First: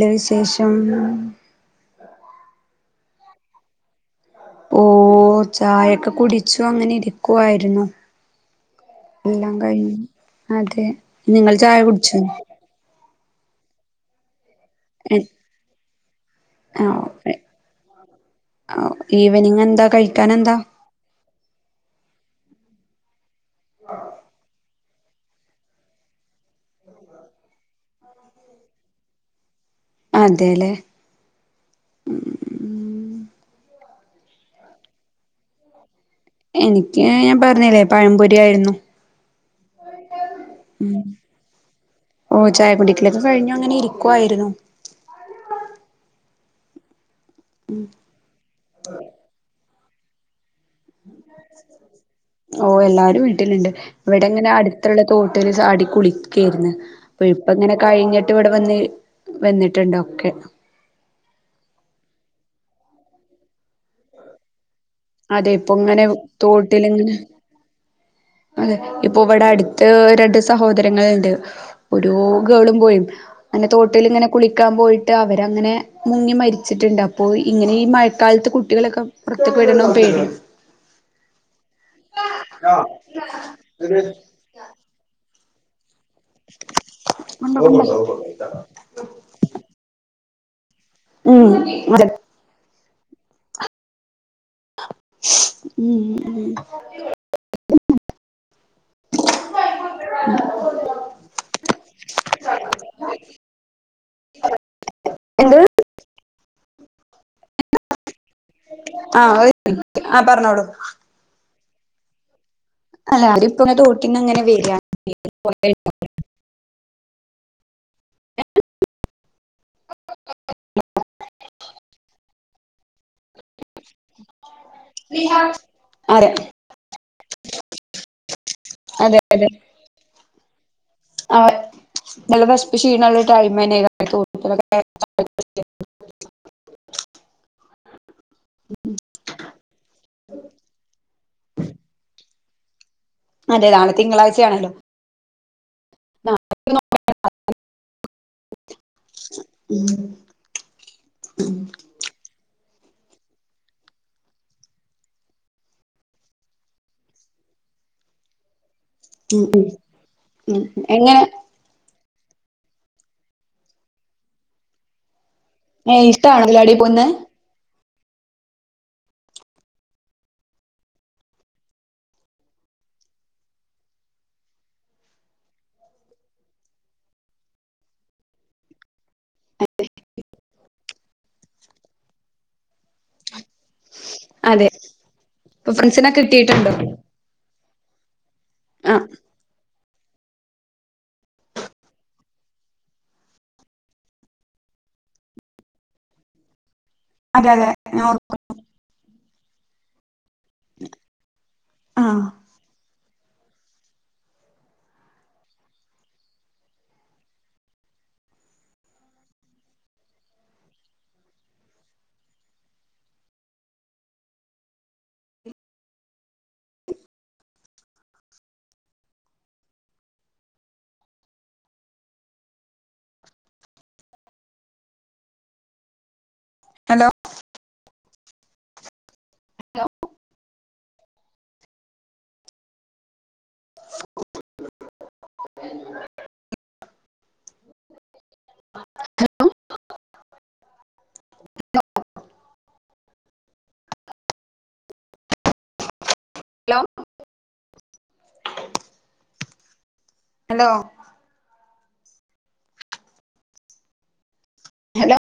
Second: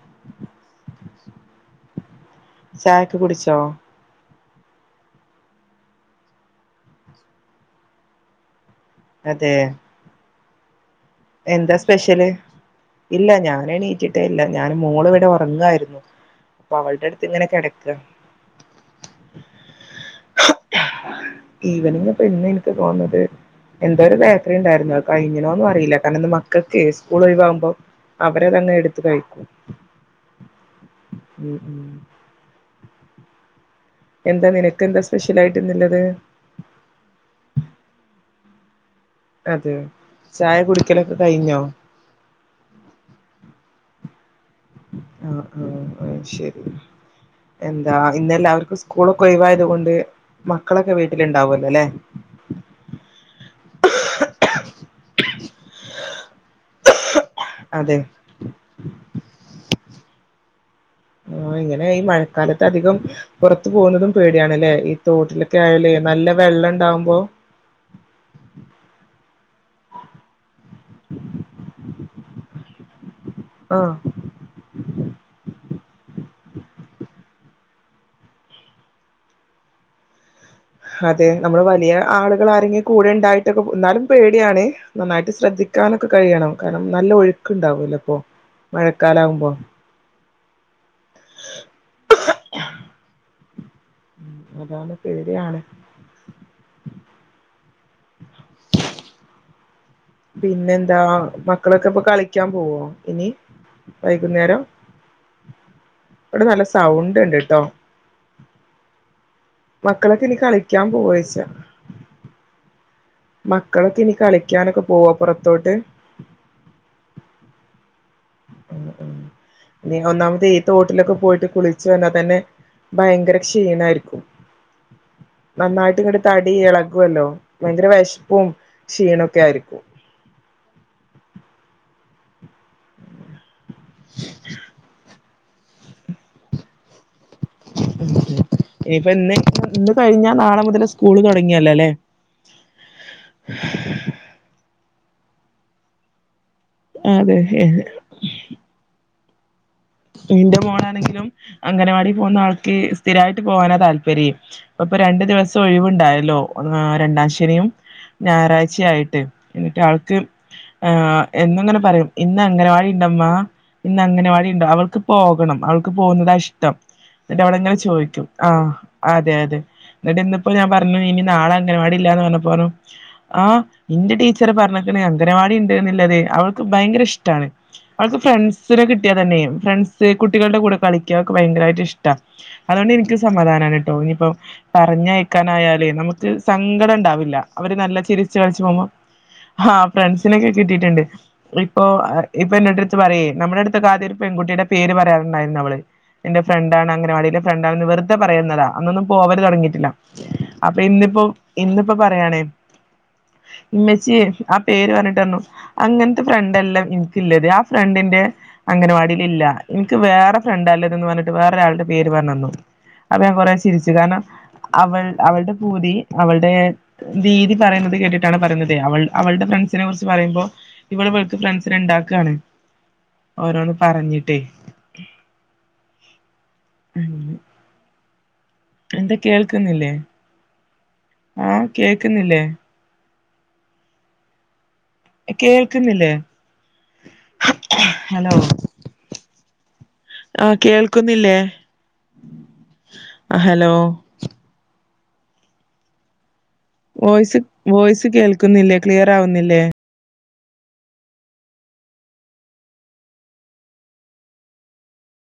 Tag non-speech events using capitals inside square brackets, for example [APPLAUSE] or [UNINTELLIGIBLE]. നല്ലവിശേഷം ചായക്കെ കുടിച്ചോ ഓ ചായൊക്കെ കുടിച്ചു അങ്ങനെ ഇരിക്കുവായിരുന്നു അതെ എല്ലാം കഴിഞ്ഞു അതെ നിങ്ങള്ൾ എന്താ ചായ കുടിച്ചു സ്പെഷ്യല് ഇല്ല ഞാന എണീറ്റിട്ടേ ഇല്ല ഞാൻ മോള് എ ഇവിടെ ഉറങ്ങായിരുന്നു അപ്പൊ അവളടെ അടുത്ത് ഓക്കെ. ഇങ്ങനെ കിടക്ക ആ ഈവനിങ് എന്താ കഴിക്കൻ എന്താ അപ്പൊ ഇന്ന് എനിക്ക് തോന്നുന്നത് എന്തോ ഒരുബേക്കറിഉണ്ടായിരുന്നു കഴഞ്ഞനോ ഒന്നും അറിയില്ല കാരണം മക്കൾക്ക് സ്കൂൾ ഒഴിവാകുമ്പോ അവരതങ്ങ് എടുത്ത് കഴിക്കും അതെല്ലേ മ ഉ എന്താ നിനക്ക് എന്താ സ്പെഷ്യൽ ആയിട്ടുള്ളത് എനിക്ക് ഞാൻ പറഞ്ഞില്ലേ പഴംപൊരി ആയിരുന്നു അതെ ചായ കുടിക്കലൊക്കെ കഴിഞ്ഞോ ഓ ചായപ്പൊടിക്കലൊക്കെ കഴിഞ്ഞു അങ്ങനെരിക്ക നക്കുവായിരുന്നു ആആആ ശരി എന്താ ഇന്നെല്ലാവർക്കും സ്കൂളൊക്കെ ഒഴവാ തു കൊണ്ട് മക്കളൊക്കെ വീട്ടിലുണ്ടാവുമല്ലോ അല്ലെ ഓ എല്ലാരും വീട്ടിലുണ്ട് ഇവിടെങ്ങനെ അടുത്തുള്ള തോട്ടില് ചാടി കുളിക്കായിരുന്നു അപ്പൊ ഇപ്പ ഇങ്ങനെ അതെ കഴിഞ്ഞിട്ട് ഇവിടെ വന്ന് വന്നിട്ടുണ്ടോ ക്കെ ആ ഇങ്ങനെ ഈ മഴക്കാലത്ത് അധികം പുറത്തു പോകുന്നതും പേടിയണല്ലേ അതെ ഇപ്പൊ ഇങ്ങനെ തോട്ടിലിങ്ങനെ അതെ ഇപ്പൊ ഇവിടെ അടുത്ത് രണ്ട് സഹോദരങ്ങളുണ്ട് ഒരു ഗേളുംബോയും അന്നെ ആഹ് തോട്ടൽ ഇങ്ങനെ കുളിക്കാൻ പോയിട്ട് ട്ട് അവരങ്ങനെ മുങ്ങി മരിച്ചിട്ടുണ്ട് അപ്പോ ഇങ്ങനെ ഈ മഴക്കാലത്ത് കുട്ടികളൊക്കെ പുറത്തക്ക് വിടണം പേടിയ അതെ നമ്മള് വലിയ ആളുകൾ ആരെങ്കി കൂടെ ഉണ്ടായിട്ടൊക്കെ എന്നാലും പേടിയാണ് നന്നായിട്ട് ശ്രദ്ധിക്കാനൊക്കെ കഴിയണം കാരണം നല്ല ഒഴുക്ക്ണ്ടാവൂല്ലോ ഇപ്പോ മഴക്കാലവുമ്പോ ഉം അതെ അതാണ് പേടിയാണ് ഉം ഉം [UNINTELLIGIBLE] പിന്നെന്താ മക്കളൊക്കെപ്പൊ കളിക്കാൻ പോവോ ഇനി വൈകുന്നേരം എന്ത് ഇവിടെ നല്ല സൗണ്ട് ഉണ്ട്ട്ടോ ആ ആ മക്കളൊക്കെ ഇനി പറഞ്ഞോളൂ കളിക്കാൻ പോവോയ്ച്ച അല്ല അതിപ്പൊ മക്കളൊക്കെ ഇനി തോട്ടിൽന്ന്ങ്ങനെ വരാ കളിക്കാനൊക്കെ പോവോ പുറത്തോട്ട് [UNINTELLIGIBLE] ഒന്നാമത് ഈ തോട്ടിലൊക്കെ പോയിട്ട് കുളിച്ചു വന്നാതന്നെ ഭയങ്കര ക്ഷീണായിരിക്കും [UNINTELLIGIBLE] നന്നായിട്ട്ങ്ങട്ട് അതെ തടി ഇളകുവല്ലോ ഭയങ്കര വിഷപ്പും ക്ഷീണൊക്കെ ആയിരിക്കും [UNINTELLIGIBLE] ആ നല്ല വെശപ്പും ക്ഷീണുള്ള ടൈം [UNINTELLIGIBLE] [UNINTELLIGIBLE] ഇനിയിപ്പ ഇന്ന് ഇന്ന് കഴിഞ്ഞ നാളെ മുതൽ സ്കൂള് തുടങ്ങിയല്ലോലെ അതെ നാളെ തിങ്കളാഴ്ചയാണല്ലോ അതെ ഹേ ഹേ [UNINTELLIGIBLE] ന്റെ മോളാണെങ്കിലും അംഗനവാടി പോകുന്ന ആൾ സ്ഥിരായിട്ട് പോകാനാ താല്പര്യ ഇപ്പ ഇപ്പൊ രണ്ടു ദിവസം ഒഴിവുണ്ടായല്ലോ രണ്ടാം ശനിയും ഞായറാഴ്ചയായിട്ട് ഉം ഉം എന്നിട്ട് ആൾക്ക് ഉം ആ എങ്ങനെ എന്നുങ്ങനെ പറിം ഇന്ന് അങ്ങനവാടിണ്ടമ്മ ഇന്ന് അങ്ങനവാടി ഉണ്ടോ അവൾക്ക്പ്പോ ണം അവൾക്ക് ഏ ഇഷ്ടാണോ പോകുന്നതാഷ്ടം അതിലാടി പോവുന്നെ ന്നിട്ട് അവിളങ്ങനെ ചോദിക്കും ആ അതെ അതെ എന്നിട്ട് ഇന്നിപ്പോ ഞാൻ പറഞ്ഞു ഇനി നാളെ അങ്ങൻവാടി ഇല്ലന്ന് പറഞ്ഞപോ ആ ന്റെ ടീച്ചറ് പറ അങ്കനവാടിണ്ടന്ന്ള്ളതെ അവൾക്ക് ഭയങ്കരഷ്ടാണ് അവൾക്ക് ഫ്രണ്ട്സിനെ കിട്ടിയാതന്നെ ഫ്രണ്ട്സ് കുട്ടികളുടെ കൂടെ കളിക്കക്കെ ഭയങ്കരമായിട്ട് ഇഷ്ട അതോണ്ട് ഇൻക്ക് സമാധാനാണ്ട്ടോ ഞ്പ്പോ അതെ ഇപ്പൊ പറഞ്ഞയക്കാനായാലേ ഫ്രണ്ട്സിനെ നമുക്ക് കിട്ടിയിട്ടുണ്ടോ സങ്കടംണ്ടാവില്ല അവര് നല്ല ചിരി ച്ച് കളിച്ചു പോകുമ്പോ ആഹ് ആ ഫ്രണ്ട്സിനൊക്കെ കിട്ടിയിട്ടുണ്ട് ഇപ്പൊ ഇപ്പൊ എന്നോട്ടട്ത് പറയേ നമ്മുടെടുത്ത കാര്യേ പെൺകുട്ടിയുടെ പേര് പറയാറുണ്ടായിരുന്നു അവള് എന്റെ ഫ്രണ്ടാണ് അങ്ങനെ എന്റെ ഫ്രണ്ടാണ് വെറുതെ പറയുന്നതാ അന്നൊന്നും പോവല് തുടങ്ങിയിട്ടില്ല അപ്പൊ ഇന്നിപ്പോ ഇന്നിപ്പോ പറയാണേ ഉമ്മച്ചിയേ ആ പേര് പറഞ്ഞിട്ടറഞ്ഞു അങ്ങനത്തെ ഫ്രണ്ട്ല്ലാ ഇൻക്കിള്ളത് ആ ഫ്രണ്ടിന്റെ അങ്ങനെവാടിലില്ല ഇൻക്ക് വേറെ ഫ്രണ്ട്ല്ലത് ന്ന് പറഞ്ഞിട്ട് വേറെരാളുടെ പേര് പറഞ്ഞെന്നു അപ്പൊ ഞാൻ കൊറേ ചിരിച്ചു കാരണം അവൾ അവളുടെ പൂതി അവളുടെ ദീതി പറയുന്നത് കേട്ടിട്ടാണ് പറയന്നതേ അവൾ അവളുടെ നെ കുറിച്ചുപറയ്മ്പോ ഇവൾ ഇവൾക്ക് ഫ്രണ്ട്സിനെ ഉണ്ടാക്കാണ് ഓരോ പറഞ്ഞിട്ടേ ഹലോ എന്താ കേൾക്കുന്നില്ലേ ആ കേൾക്കുന്നില്ലേ കേൾക്കുന്നില്ലേ ഹലോ [UNINTELLIGIBLE] ആ കേൾക്കുന്നില്ലേ ഹലോ വോയിസ് വോയിസ് കേൾക്കുന്നില്ലേ ക്ലിയർ ആവുന്നില്ലേ ഹലോ ഹലോ